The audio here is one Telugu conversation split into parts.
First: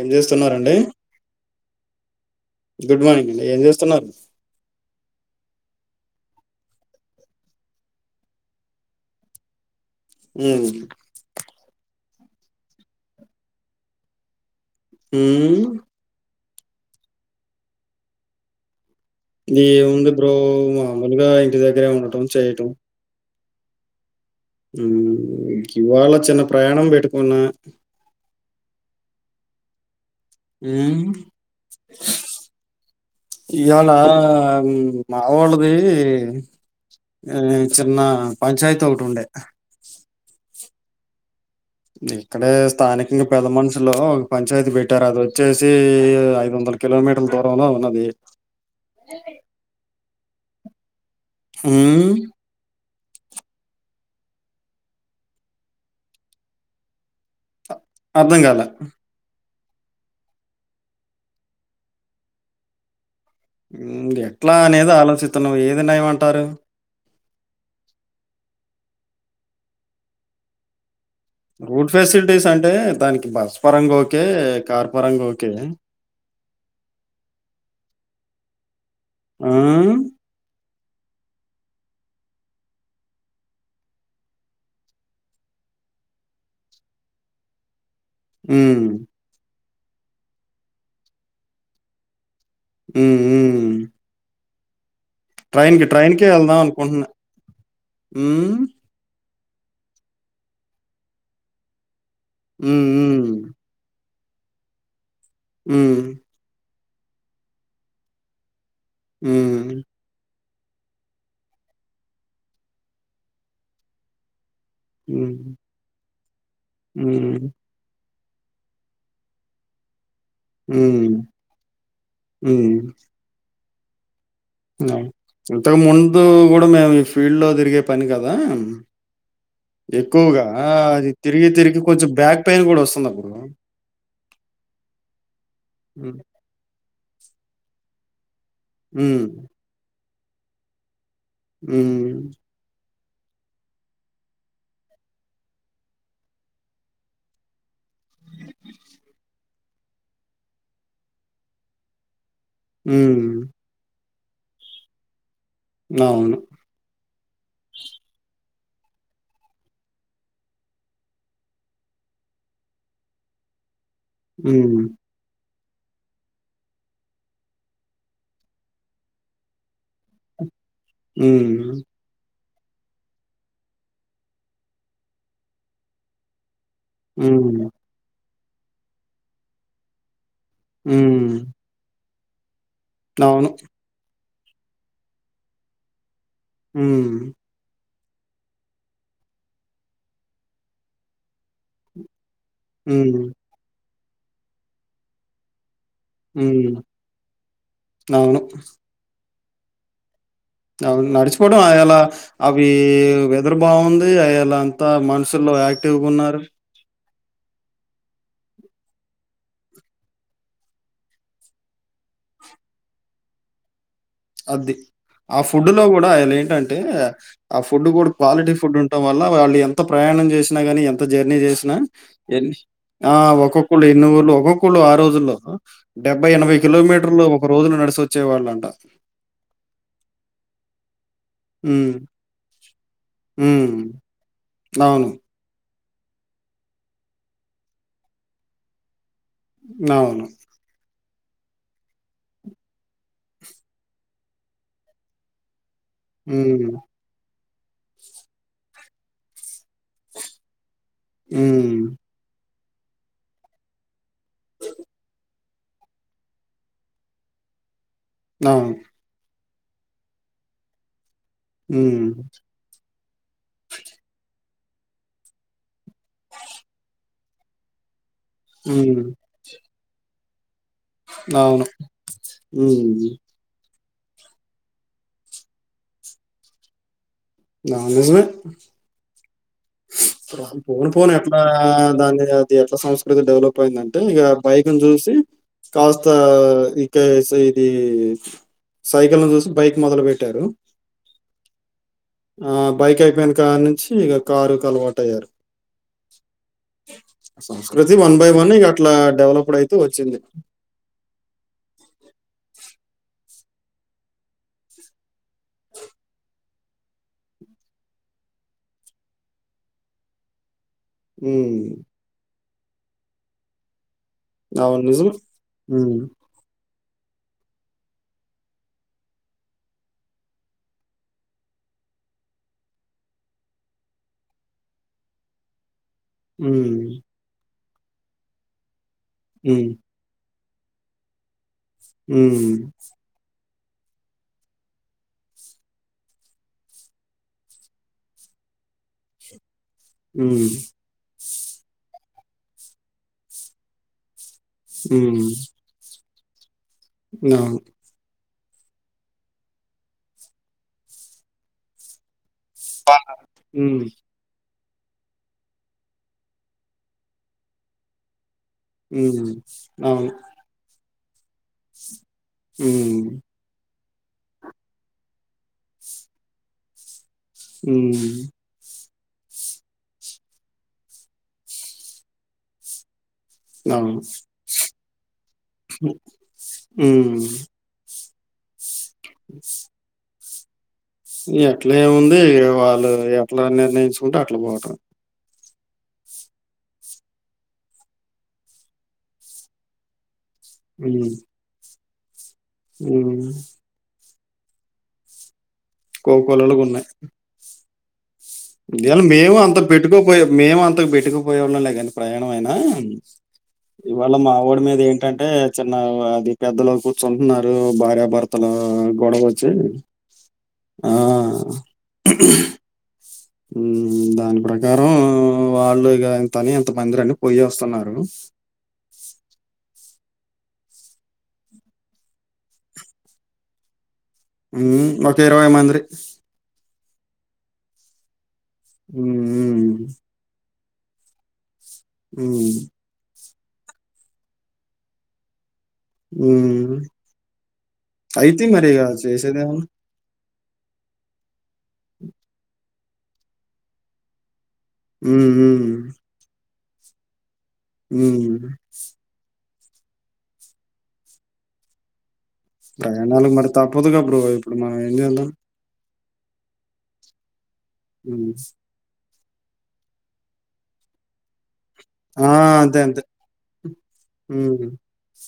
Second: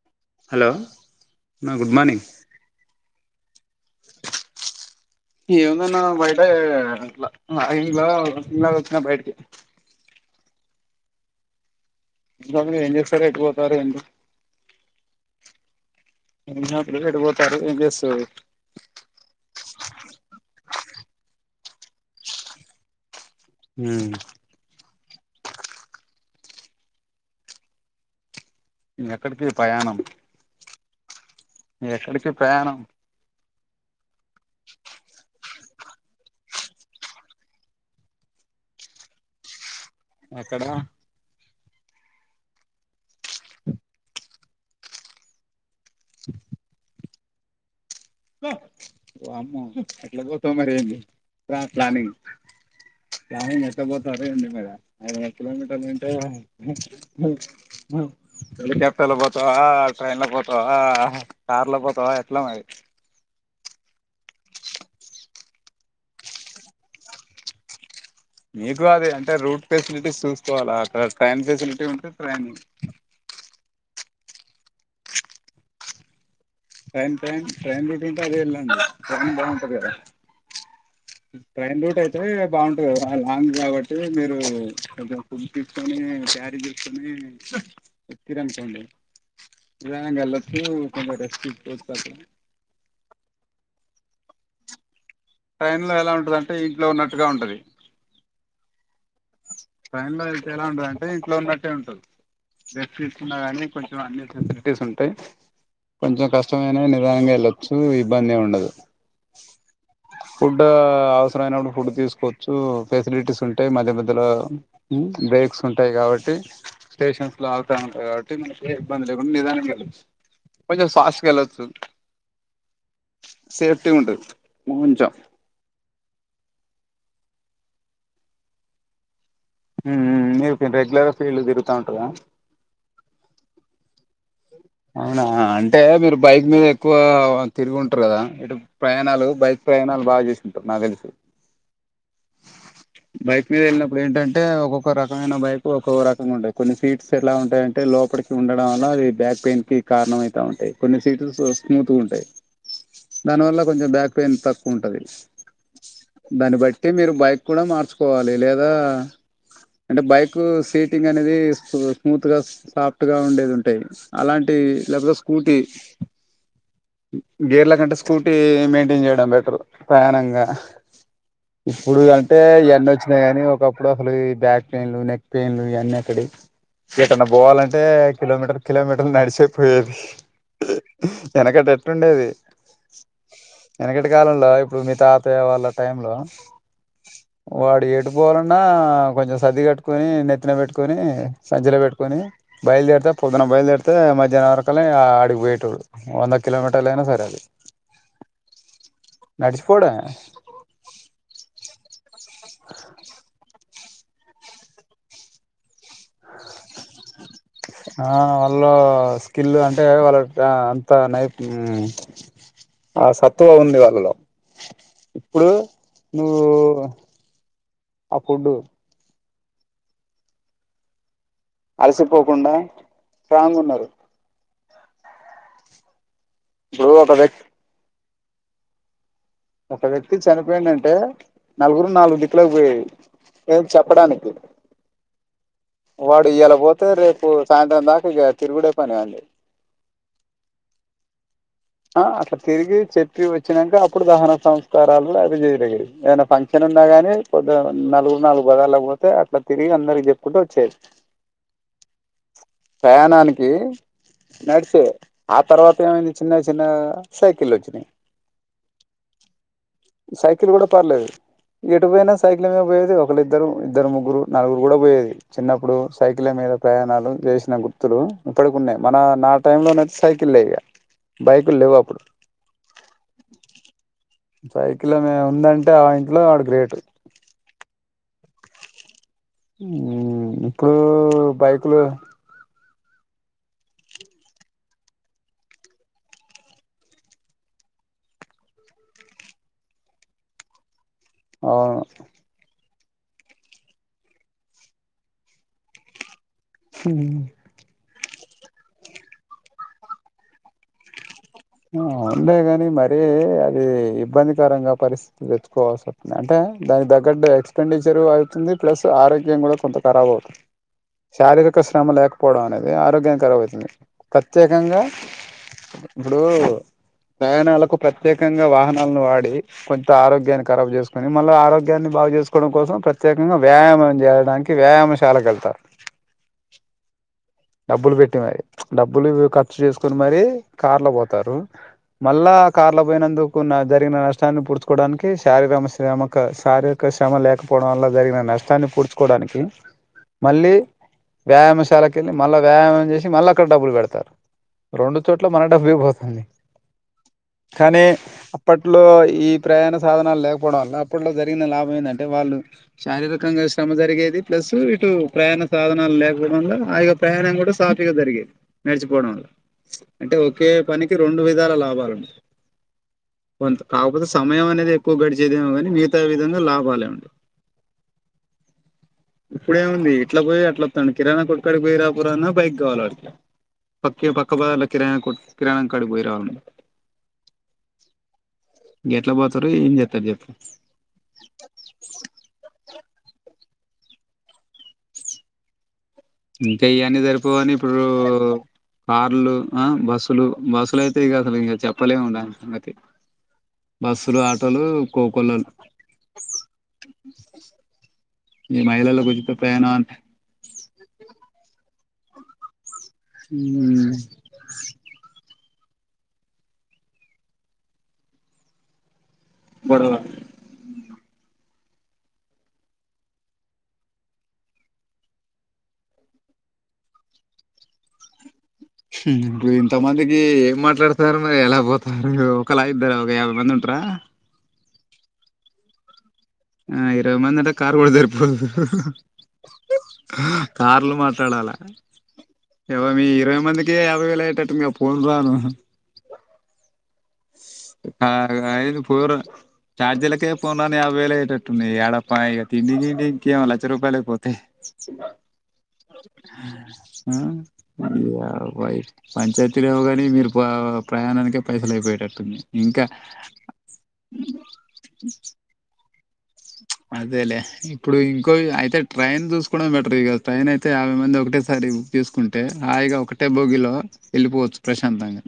ఏం హలో చేస్తున్నారండి నా గుడ్ మార్నింగ్ గుడ్ మార్నింగ్ అం ఏం జేస్తున్నారు ఏముందన్న బయటయే అట్లా మా ఇంట్లో [inaudible] వచ్చినా బయటకి ఊ ఇంకా [inaudible] మీరు ఏం చేస్తారు ఎటుపోతారు ఏంటి ఊమ్ [inaudible] ఎటు బోతారు ఏం చేస్తారు ఏం ఉంది బ్రో మామూలుగా ఇంటి దగ్గరే ఉండటం చేయటం ఊ ఊ ఇవాళ చిన్న ప్రయాణం పెట్టుకున్నా ఎక్కడికి పయాణం ఉమ్ ఎక్కడికి ప్రయాణం ఇయ్యాళ మా వోళ్ళది ఊ చిన్న పంచాయితీ ఒకటి ఉండే క్కడ ఇక్కడే స్థానికంగా పెద్ద మనుషులు ఒక పంచాయతీ పెట్టారు అది వచ్చే సి ఐదు వందల కిలోమీటర్ల దూరంలో ఉన్నది. వామ్మో ఎట్ల పోతవ్ మరి ఏంది వాట్ హ్మ్ ప్లానింగ్ ప్లానింగ్ ఎట్ల పోతారో ఏంది మరి ఐదు వందల కిలో మీటర్లంటే అర్థం కాలే. హెలికాప్టర్ల పోత వా ట్రైన్లా పోతావా కార్లా పోతావా ఎట్ల మరి మ్ ఎట్లా అనేది ఆలోచిస్తున్నా ఏది నయ్యమంటారు? మీకు అది అంటే రూట్ ఫెసిలిటీస్ సూసుకోవాలా అక్క రూట్ ఫెసిలిటీస్ అంటే దానికి బస్ పరంగా ఓకే కార్ పరంగా okay train time train route ఉంటే అదే ఎళ్ళండి ప్రయాణం ఆ! బాగుంటది కదా ట్రైన్ రూట్ అయితే బాగుంటుంది కదా లాంగ్ కాబట్టి మీరు కొంచం ఫుడ్ తీసుకొని మీరు క్యారీ చేసుకొని వచ్చిరు అనుకోండి హ్మ్. నిదానంగా ఎళ్లొచ్చు కొంచెం రెస్ట్ తీసుకోవచ్చు మ్మ్ హ్మ్ఁ ట్రైన్ కి లో ఎలా ట్రైన్ కే ఉంటదంటే వెళ్దాం ఇంట్లో అనుకుంటున్నా ఉన్నట్టుగా మ్మ్ఁ టైన్ లో అయితే ఎలా ఉంటదంటే ఇంట్లో ఉన్నట్టే ఉంటది. బెడ్స్ తీసుకున్న హ్మ్. కానీ కొంచెం అన్ని ఫెసిలిటీస్ ఉంటయి, హ్మ్. కొంచెం కష్టమైనా ఎ లైన ఎళ్ళొచ్చు ఇబ్బంది ఏం ఉండదు హ్మ్ ఫుడ్డా అవసరమైనప్పుడు ఫుడ్ తీసుకోవచ్చు, ఫెసిలిటీస్ ఉంటయి, మధ్య మధ్యలో మ్ హ్మ్. బ్రేక్స్ ఉంటయి కాబట్టి, స్టేషన్స్ లో హ్మ్. అగుతా ఉంటయి కాబట్టి అంటే మనకే ఇబ్బంది లేకుండా నిదానంగా ఎళ్లొచ్చు కొంచెం హ్మ్. [unintelligible] ఎళ్ళొచ్చు సేఫ్టీ ఉంటది. ఇంగ కొంచెం ఇంతకు ముందు కూడ మేము ఈ ఫీల్డ్ లో తిరిగే పని కదా! ఎక్కువగా మీరు అది రెగ్యులర్ ఫీల్డ్ తిరిగి తిరుగుతా తిరిగి ఉంటారా కొంచెం బ్యాక్ పెయిన్ కూడ వస్తుంది అప్పుడు అవునా అంటే మీరు హ్మ్. బైక్ మీద ఎక్కువా తిరిగి ఉంటరు కదా ఇటు హ్మ్. పయాణాలు బైక్ పయాణాలు బాగా చేసింటరు నాకు తెలిసి మ్మ్ఁ బైక్ మీద ఎళ్ళినప్పుడు ఏంటంటే ఒక్కొక్క రకమైన బైక్ ఒక్కొక్క రకంగా ఉంటది, కొన్ని సీట్స్ ఎలా ఉంటాయంటే లోపలికి ఉండడం వల్ల అవి బ్యాక్ పెయిన్ కీ కారణం అయితా ఉంటయి, కొన్ని సీట్స్ సో స్మూత్గా ఉంటయి. హ్మ్. దాని వల్ల కొంచం బ్యాక్ పెయిన్ తక్కువ ఉంటది. అవును. దాన్ని బట్టి మీరు బైక్ కూడ మార్చుకోవాలి లేదా అంటే బైక్ సీటింగ్ అనేది స్మూత్ గా సాఫ్ట్ గా ఉండేది ఉంటయి అలాం టి హ్మ్. లేపోతే స్కూటీ గేర్ల కంటే స్కూటీ మెయింటైన్ చేయడం బెటర్ పయానంగా హ్మ్ఁ అంటే ఇయన్నీ వచ్చినై గాని ఒకప్పుడు అసలు ఈ బ్యాక్ పెయిన్లు, నెక్ పెయిన్లు ఇయన్నీ ఎక్కడివి? ఎటన్నా హ్మ్. పోవాలంటే కిలోమీటర్ కిలోమీటర్లు నడిసే పోయేది హ్మ్. వెనకట ఎట్టుండేది అవును కాలంలో ఇప్పుడు మీ తాతయ్య వాళ్ళ టైం లో హ్మ్ఁ పోవలన్నా కొంచెం సది కట్టుకొని నెత్తిన పెట్టుకొని సంచలో పెట్టుకొని బయలుదేరితే హ్మ్. పొద్దున్నన బయలుదేరితే మధ్యాహ్న వరకల్ల ఇగ అడిగి పోయేటోడు వంద హ్మ్. కిలోమీటర్ల అయినా సరే అది అవును. నడిచిపోవుడే అవును. నడిచిపోవడం అయాల అవి వెదరు బాగుంది అయలా అంతా మనుషుల్లో యాక్టివ్గా ఉన్నారు ఆ వాళ్ళు స్కిల్ అంటే వాళ్ళ ఆ అంత నై ఉమ్మ్ ఆ సత్తువ ఉంది వాళ్లలో అది ఆ ఫుడులో కూడా ఆయన నువ్వు ఏంటంటే ఆ ఫుడ్ కూడా ఆ క్వాలిటీ ఫుడ్డు ఫుడ్ ఉంటాం వ ల్ల వాళ్ళు ఎంత ప్రయాణం చేసినా గానీ ఎంత జర్నీ చేసిన అలసిపోకుండా ఆ స్ట్రాంగ్ ఒక్కొక్కళ్ళు ఉన్నారు ఎన్ని ఊళ్ళు ఒక్కొక్కళ్ళు ఆరోజుల్లో డెబ్బై ఎనభై ఇప్పుడు కిలోమీటర్లు వ్యక్తి ఒక రోజులో నడిసోచ్చేవాళ్ళంట ఒక వ్యక్తి చనిపోయిండు అంటే నలుగురు హ్మ్. నాలుగు దిక్కులకు పోయి ఏ హ్మ్. చెప్పడానికి అవును. వాడు ఇయల పోతే రేపు సాయంత్రం దాకా ఇక తిరుగుడే పని వాంది అవును ఆ అట్లా తిరిగి చెప్పి వచ్చినాంక అప్పుడు దహన సంస్కారాలు అవి జరిగేయి ఏదనా ఫంక్షన్ హ్మ్. ఉన్నా గాని పొద్దున నలుగురు నాలుగు పదాలకు పోతే అట్లా తిరిగి అందరికి చెప్పుకుంటూ వచ్చేరు ఉమ్మ్ ప్రయాణానికి నడిచే ఆ తర్వాత ఏమైంది చిన్నగా చిన్నగా సైకిల్ వచ్చినయ్ అవును సైకిల్ కూడా పర్లేదు ఎటు హ్మ్. పోయినా సైకిల్లమిదే పోయేది ఒకళ్ళ ఇద్దరు ఇద్దరు ముగ్గురు నలుగురు కూడా పోయేది చిన్నప్పుడు సైకిల్ల మీద ప్రయాణాలు చేసిన గుర్తులు ఇప్పటికున్నాయి మన హ్మ్. నా టైంలోనయితే సైకిల్లే ఇగ బైకులు అవును లేవు అప్పుడు ఉమ్మ్ సైకిల్ ఏమన్నా ఉందంటే ఆ ఇంట్లో ఆడు గ్రేట్ ఆ నిజమే ఇప్పుడు పోను పోను ఎట్లా బైకులు దాన్ని అది ఎట్లా సంస్క కృతి డెవలప్ అయిందంటే ఇక బైకను చూసి కాస్త ఇకా ఇది సైకిల్‌ను చూసి బైక్ మొదలు పెట్టారు అవును బైక్ అయిపోయిన కాడినుంచి ఇగ కారుకు అలవాటు అయ్యారు ఉమ్మ్ ప్రతి వన్ బై వన్ ఇక అట్లా డెవలప్డ్ అయితు వచ్చింది ఉమ్మ్ అంతే గాని మరి అది ఇబ్బందికరంగా పరిస్థితులు తెచ్చుకోవాల్సి వస్తుంది అంటే దానికి తగ్గట్టు ఎక్స్పెండిచర్ అయితుంది ప్లస్ ఆరోగ్యం కూడా కొంత ఖరాబ్ అవుతుం శారీరక హ్మ్. శ్రమ లేకపోవడం అనేది ఆరోగ్యం కరబ్ అయితుంది ప్రత్యేకంగా అవును నిజమే. హ్మ్. స ప్రయాణాలకు ప్రత్యేకంగా వాహనాలను వాడి కొంచంత ఆరోగ్యాన్ని ఖరాబ్ చేసుకొని మళ్ళీ ఆరోగ్యాన్ని బాగా చేసుకోవడం కోసం ప్రత్యేకంగా వ్యాయామం చేయడానికి వ్యాయామశాలకు వెళ్తా హ్మ్. డబ్బులు పెట్టి మరి డబ్బులు ఖర్చు హ్మ్. చేసుకొని మరి కార్లో పోతారు మళ్ల్ళా హ్మ్. కార్ల బోయినందు మొన్న జరిగిన నష్టాన్ని పూడ్చుకోడానికి శారీమ శ్రమక శారీరక శ్రమ లేకపోవడం వల్ల జరిగిన న నష్టాన్ని పూడ్చుకోడానికి ఉమ్ వ్యాయామశాలకి వెళ్ళి మళ్ళా వ్యాయామం చేసి మళ్ల అక్కడ డబ్బులు బెడతారు రెండు చోట్ల మనడబ్బె పోతంది నవును అప్పట్లో ఈ ప్రయాణ సాధనాలు లేకపోవడం వల్ల అప్పట్లో జరిగిన లాభం ఏందంటే వాళ్ళు శారీరకంగా శ్రమ హ్మ్. జరిగేది ప్లస్ ఇటు ప్రయాణ సాధనాలు లేకపోవడం వల్ల ఆ యొక్క ప్రయాణం కూడా సాఫీగా జరిగేది నడిచిపోవడం వల్ల హ్మ్. అవును. అంటే ఒకే పని రెండు విధాల లాభాలున్నా ఉమ్ కాకపోతే సమయం అనేది ఎక్కువ గడిచేదేమో కానీ మిగతా విధంగా లాబాలేఉండవ్ ఉమ్ ఇప్పుడేముంది ఇట్లా పోయి అట్లా వత్తాండు కిరాణా కొట్టు కాడికి పోయి రాపోర అన్నా బైక్ కావాలి వాడికి అవును. పక్కే పక్క బజర్ల కిరాణం కిరాణం కాడి పోయి రాల హ్మ్. గేట్లా పోతరు ఏం చెత్తరు జెప్పు ఎట్లాముంది ఇగ వాళ్ళు ఎట్లా నిర్ణయించుకుంటే అట్లా పోటమే ఇంకా ఇయన్నీ జరిపోవని ఇప్పుడు కార్లు ఆ బస్సు అసలు బస్సులు అయితే ఇగ అసలు ఇంగ చెప్పలేం ఉండాలి ఉమ్ పలు ఆటోలు కోకన్నలు కోకోలాలుగున్నాయి ఈ ఇవాళ మహిళలకు ఉచిత మేము అంత ప్రయాణం అంటే పెట్టుకుపోయ మేము అంత పెట్టుకుపోవాళ్ళం లే కానీ ప్రయాణం అయినా ఉమ్, ఇవాళ మా వోడి మీద ఏంటంటే చిన్న అది పెద్దలు కూర్చుంటున్నారు భార్యాభర్తలు గోడవొచ్చి గొడవ ఆ దాని ప్రకారం వాళ్ళు ఇగ ఇంతని అంత మందిర అన్ని పోయే వస్తున్నారు నువ్ ఇంత మంది ఇ ఏం మాట్లాడుతారు మరి ఎలా పోతారు ఒకలా ఇద్దరా ఒక యాభై మంది ఉంటర ఒక ఇరవై మందిరి ఆ ఇరవై మంది అంటే కార్ కూడా జర్పోదు హ్మ్. హ్మ్. కార్లు మాట్లాడాలా హ్మ్. ఎవ మీ ఇరవై మందికే యాభై వేలాయ్యేటట్టుంది గ పోను రాను ఉమ్ ఆరు ఐదు కూరలు చేసేదేముంది. చార్జీలకే పోన్ రాను అని యాభై వేలేయ్యటట్టున్నాయి ఏడప్ప ఇగ తిండి గిండి ఇంకేమ లచ్చ రూపాయలయిపోతయి ఉమ్ యాభై పంచలు తెరవుగాని మీరు ప ప్రయాణాకే పైసలు అయిపోయేటట్టుంది ఇంకా ప్రయాణాలుగు మరి తప్పదు గ బ్రో ఇప్పుడు మనం ఏం జెద్దం అదేలే ఇప్పుడు ఇంకో హ్మ్. అయితే ట్రైన్ చూసుకోవడం బెటర్ ఇగ ట్రైన్ అయితే యాభై మంది ఒకటే స ఒకసారి బుక్ ఆ! తీసుకుంటే అంతే. హాయిగా అంతే. ఒకటే బోగిలో వెళ్ళిపోవచ్చు హ్మ్. ప్రశాంతంగా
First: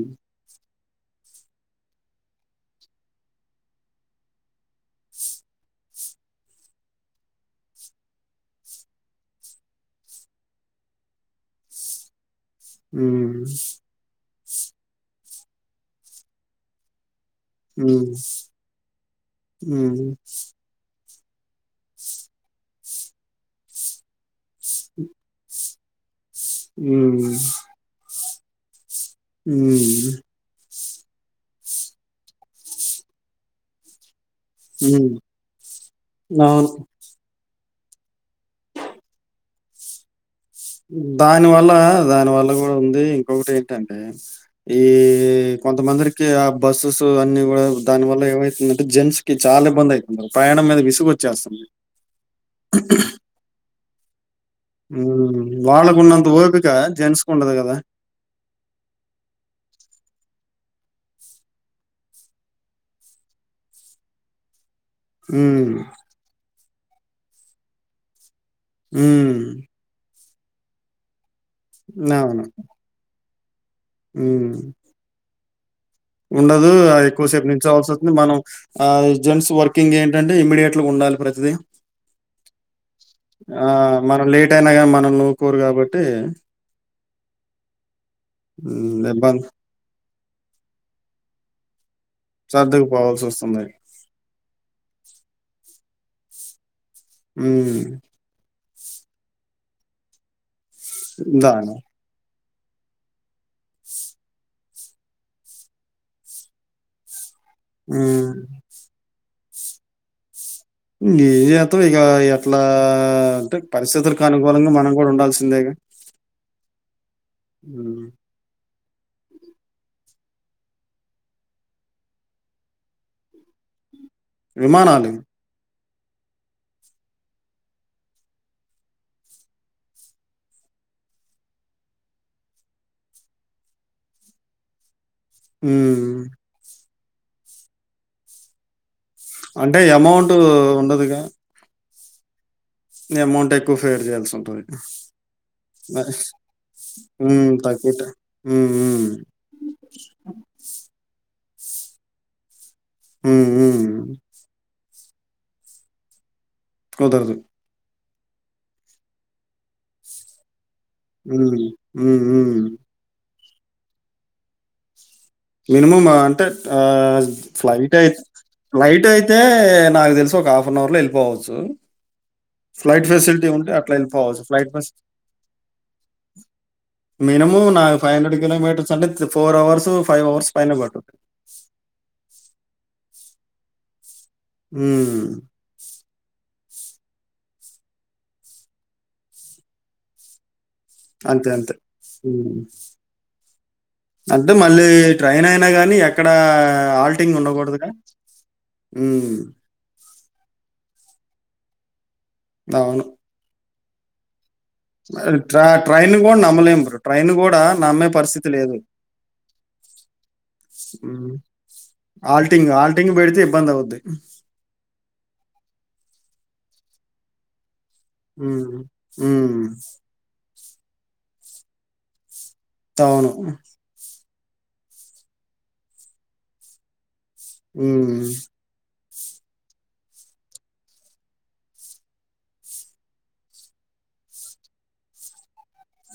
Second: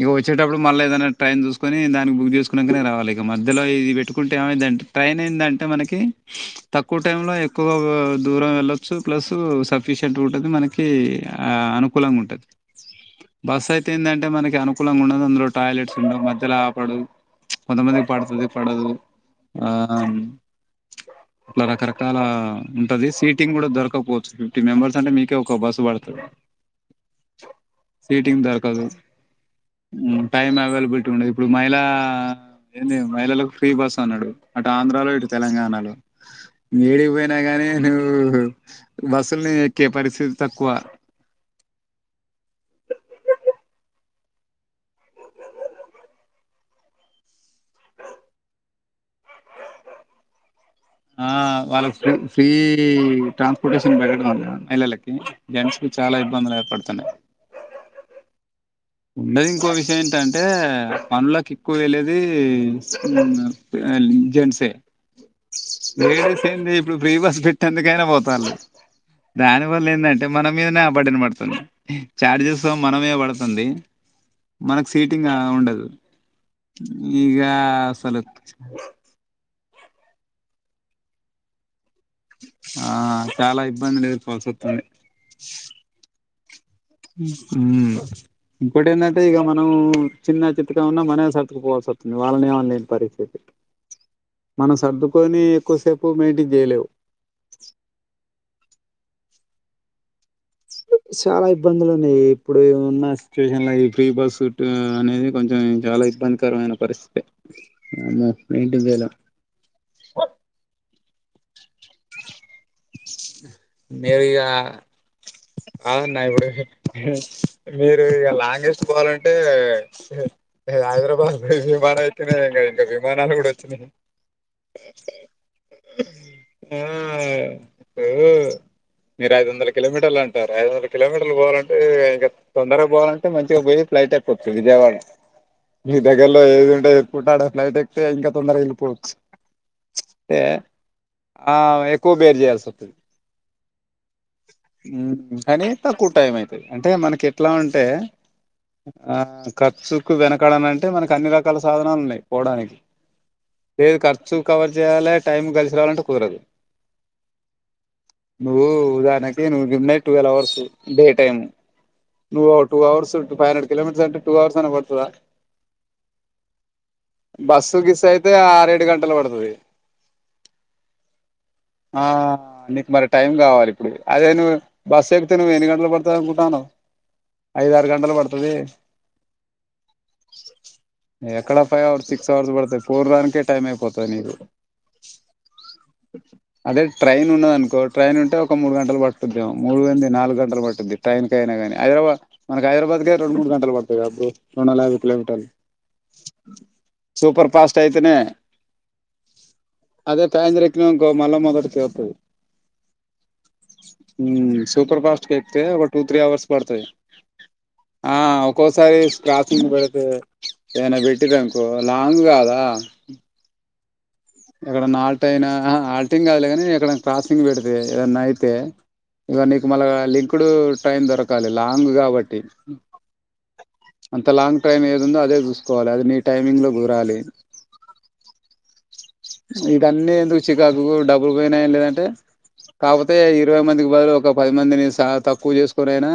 ఇగ వచ్చేటప్పుడు మళ్ళ ఏదన్న ట్రైను చూసుకొని దానికి బుక్ చేసుకున్నాకనే రావాలి ఇక మధ్యలో లోది పెట్టుకుంటే ఏమైదంటే ట్రైన్ ఏందంటే మనకి తక్కువ టైమ్ లో ఎక్కువగా దూరం వెళ్ళచ్చు ప్లస్ సఫీ షట్ ఉంటది మనకి ఆ అనుకూలంగా ఉంటది హ్మ్. బస్ అయితే ఏంటంటే మనకి అనుకూలంగా ఉండదు అందులో టాయిలెట్స్ ఉండవు మధ్యలో ఆపడు కొంతమందికి పడుతది పడదు మ్ అట్లా రకరకాల ఉంటది సీటింగ్ కూడా దొరకపోవచ్చు ఫిఫ్టీ మెంబర్స్ అంటే మీకే ఒక బస్ బడుతది మ్ సిటింగ్ దోరకదు టైమ్ అవైలబుల్ ల్టీ ఉండదు ఇప్పుడు మహిళ ఏంది మహిళలకు ఫ్రీ బస్ అన్నాడు అటు ఆంధ్రాలో హ్మ్. ఇటు తెలంగాణలో అవును. ఎడికి పోయి గాని నువ్వు బస్సుల్నే ఎక్కే పరిస్థి దాని వల్ల దాని వల్ల కూడా ఉంది ఇంకొకటి ఏంటంటే ఈ కొంతమందిరికి ఆ బస్సుస్ అన్నిీ కూడా దాని వల్ల ఏమైతుందంటే జెంన్స్ కి చాలా ఇబ్బంది అయితుంది ర ప్రయాణం మీద ఆ విసుగొచ్చేస్తుంది. వాళ్ళకు ఫ్రీ ఫ్రీ ట్రాన్స్పోర్టేషన్ పెట్టడం వళ్ళ మహిళలకి హ్మ్. జెంన్స్ కి చాలా వాళ్ళకున్నంత ఇబ్బందులు ఓపిక ఏర్పడుతున్నాయి జెంట్స్‌కుండదు గదా! ఉండదు ఇంకో విషయం ఏంటంటే పనులకి ఎక్కువ వెేళ్ళేది జెంట్సే హ్మ్. లేడీస్ ఏంది ఇప్పుడు ప్రీ బస్ పెట్టేందుకైనా పోతాళ్ళు హ్మ్. దాని వల్ల ఏందంటే మన మీదనే అ బడ్డన్ పడుతుంది అవును. చార్జెస్ మనమీద పడ్ తుంది హ్మ్. మనకు సీటింగ్ అ ఉండదు ఉండదు ఇగ ఎక్కువసేపు నించోవల్సి వస్తుంది అసలు మనం ఆ జెంట్స్ వర్క్ కుకింగ్ ఏంటంటే ఇమీడియట్ గా ఉండాలి ప్రతిదీ ఆ చాలా ఆ ఇబ్బందులు మనం ఎదుర్కోవాల్సి లేట్ అయినా వస్తుంది. కానీ మనల్ని ఉకోరు కాబట్టి మ్ ఇంకోటి హ్మ్. ఏందంటే ఇగ ఇబ్బంది మనం చిన్న చితికా ఉన్నా మనమే సర్దుకు పోవాల్సి వస్తుంది వాళ్ళని ఏమన లేని పరిస్థితి సర్దుకుపోవాల్సొస్తుంది. మనం సర్దు కొని ఎక్కువసేపు మెంటి చేయలేవు మ్ చాలా దాని ఇబ్బందులు ఉన్నాయి ఇప్పుడు ఉన్న సిచ్యువేషన్లో ఈ ఫ్రీ బస్ట్ అనేది కొంచెం చాలా ఇబ్బందికరమైన పరిస్థితి వామ్మో హ్మ్. మైంటైన్ చేయలేము ఎం త్తం ఇగ ఎట్లా అంటే పరిస్థితులకు మీరు ఇగ అనుకూలంగా మనం కూడా ఉండాల్సిందేగా కాదన్న ఇప్పుడు హ్మ్. మీరు ఇగ లాంగేస్ట్ కోవాలంటే హైదరాబాద్ విమానం అయితే ఇంకా విమానాలు కూడా వచ్చినాయి విమానాలు ఆ ఇప్పుడు మీరు ఐదు వందల కిలోమీటర్లు అంటారు ఐదు వందల కిలోమీటర్లు పోవాలంటే ఇగ తొందరగా పోవాలంటే మంచిగా పోయి ఫ్లైట్ ట్టేక్కోచ్చు వియజవడ మీ హ్మ్. దగ్గర్లో ఏది ఉంటది ఎర్పోర్ట్ ఆడ ఫ్లైట్ ఎక్తే ఇంకా తొందరగ ఎల్పోచ్చు అంటే అమౌంట్ ఉండదుగా అ ఎక్కువ బేరు చేయాల్స్ తది అమౌంట్ ఎక్కువ ఫేర్ చేయాల్సి ఉంటది. మ్ కని తక్కువ టైం అయితది అంటే మనకి ఎట్లా హ్మ్. ఉంటే తక్కువ ట హ్మ్. హ్మ్. ఆ కర్సుకు వెనకడను అంటే మనకి అన్ని రకాల కల సాధనాలు ఉన్నాయి పోవడానికి హ్మ్. హ్మ్. లేదు ఖర్చు కవర్ చేయాలే టైం కలిసి రావాలంటే కుదరదు కుదరుదు నువ్వు ఉదాహరణకి [unintelligible] డే టైమ్ హ్మ్. హ్మ్. నువు హ్మ్. Two hours five hundred kilometres అంటే టూ అవర్స్ అన పడతదా మినిమమ్ అంటే ఆ బస్సు ఫ్లైట్ గిస్సు [unintelligible] అయితే ఆరేడు ఫ్లైట్ గంటలు అయితే పడుతది నాకు తెలిసి ఒక హాఫ్ అన్ అవర్ లో వెళ్ళిపోవచ్చు ఆ నీకు మరి టైం కావాలి ఇప్పుడు అదే ఎళ్ళిపోవచ్చు. నువ్వు ఫ్లైట్ ఫెసి బస్సు ఎక్కితే నువ్వు ఎన్ని గంటలు పడుతాది అనుకుంటానవ్ మినిమం ఐదు నా ఆరు ఫైవ్ గంటలు హండ్రెడ్ పడుతది కిలోమీటర్స్ అంటే ఫోర్ అవర్స్ ఫైవ్ అవర్స్ పైన పడుటుంది ఎక్కడ ఫైవ్ సిక్స్ అవర్స్ బడుతయి ఫోర్ దాకే టైమ్ అయిపోతుంది నీకు ఉ అదే ట్రైన్ ఉన్నదనుకో ట్రైన్ ఉంటే ఒక మూడు గంటలు పట్ద్దాము మూడు ఎంది నాలుగు గంటలు పదే అంతే అంతే. [unintelligible] హ్మ్. హైదరాబాద్న హైదరాబాద్కే రెండుూడుంటలు పడుందియి అప్పుడు రెండు వందల యాభై కిలోమీటర్లు కానీ అక్కడ ఆల్టింగ్ సూపర్ ఫాస్ట్ ఉండకూడదుగ అయితేనే అదే సాయంత్రం ఎక్కినవు అనుకో మళ్ల మొదట కే వతది అవును హు సూపర్ ఫాస్ట్కి ఎక్తే ట్రా ఒక టూ ట్రైన్ త్రీ కూడా అవర్స్ నమ్మలేం పడుతాయి బ్రో ట్రైన్ కూడా నమ్మే ఆ పరిస్థితి లేదు ఒక్కోసారి [unintelligible] ఏనా ఉమ్. పెట్టిరనుకో లాంగ్ కాదా ఆల్టింగ్ ఆల్టింగ్ పెడితే ఇబ్బంది అవుద్ది ఎక్కడ నాల్ట్ అయినా ఆల్టింగ్ కాదులేగాని ఎక్కడ క్రాసింగ్ [unintelligible] అ ఏదన్నా అయితే ఉమ్. ఇక ఉమ్. నీకు మళ్ళ లింకుడు టైం దొరకాలి లాంగ్ కాబట్టి తవును అంత లాంగ్ ట్రైన్ ఏది ఉందో అదే చూసుకోవాలి అది నీ టైమింగ్ లో కుదరాలి హు ఇదన్నీ ఎందుకు చికాకుకు డబ్బులు పోయినాయ లేదంటే కాకపోతే ఇరవై మందికి బదులు ఒక పది మందిని తక్కువ చేసుకొనైనా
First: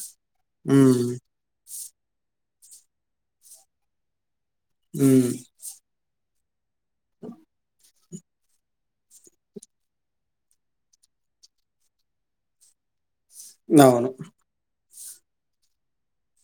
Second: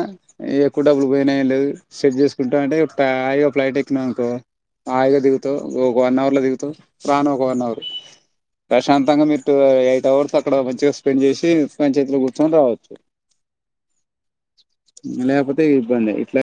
ఎక్కువ ఉమ్. డబ్బులు పోయినాయ లేద సెట్ చేసుకుంటాం అంటే [unintelligible] ఫ్లైట్ ఎక్కినానుకో హాయ్ గా ఉమ్. దిగుతవ్ ఒక వన్ అవర్ దిగుతవ్ రాను ఒక వన్ అవర్ ప్రశాంతంగా మీరు టూ ఎయిట్ అవర్స్ అక్కడ మంచిగా స్పెండ్ చేసి పంచాయతీలో కూర్చొని రావచ్చు [unintelligible] లేకపోతే పఇబ్బంది ఇట్లా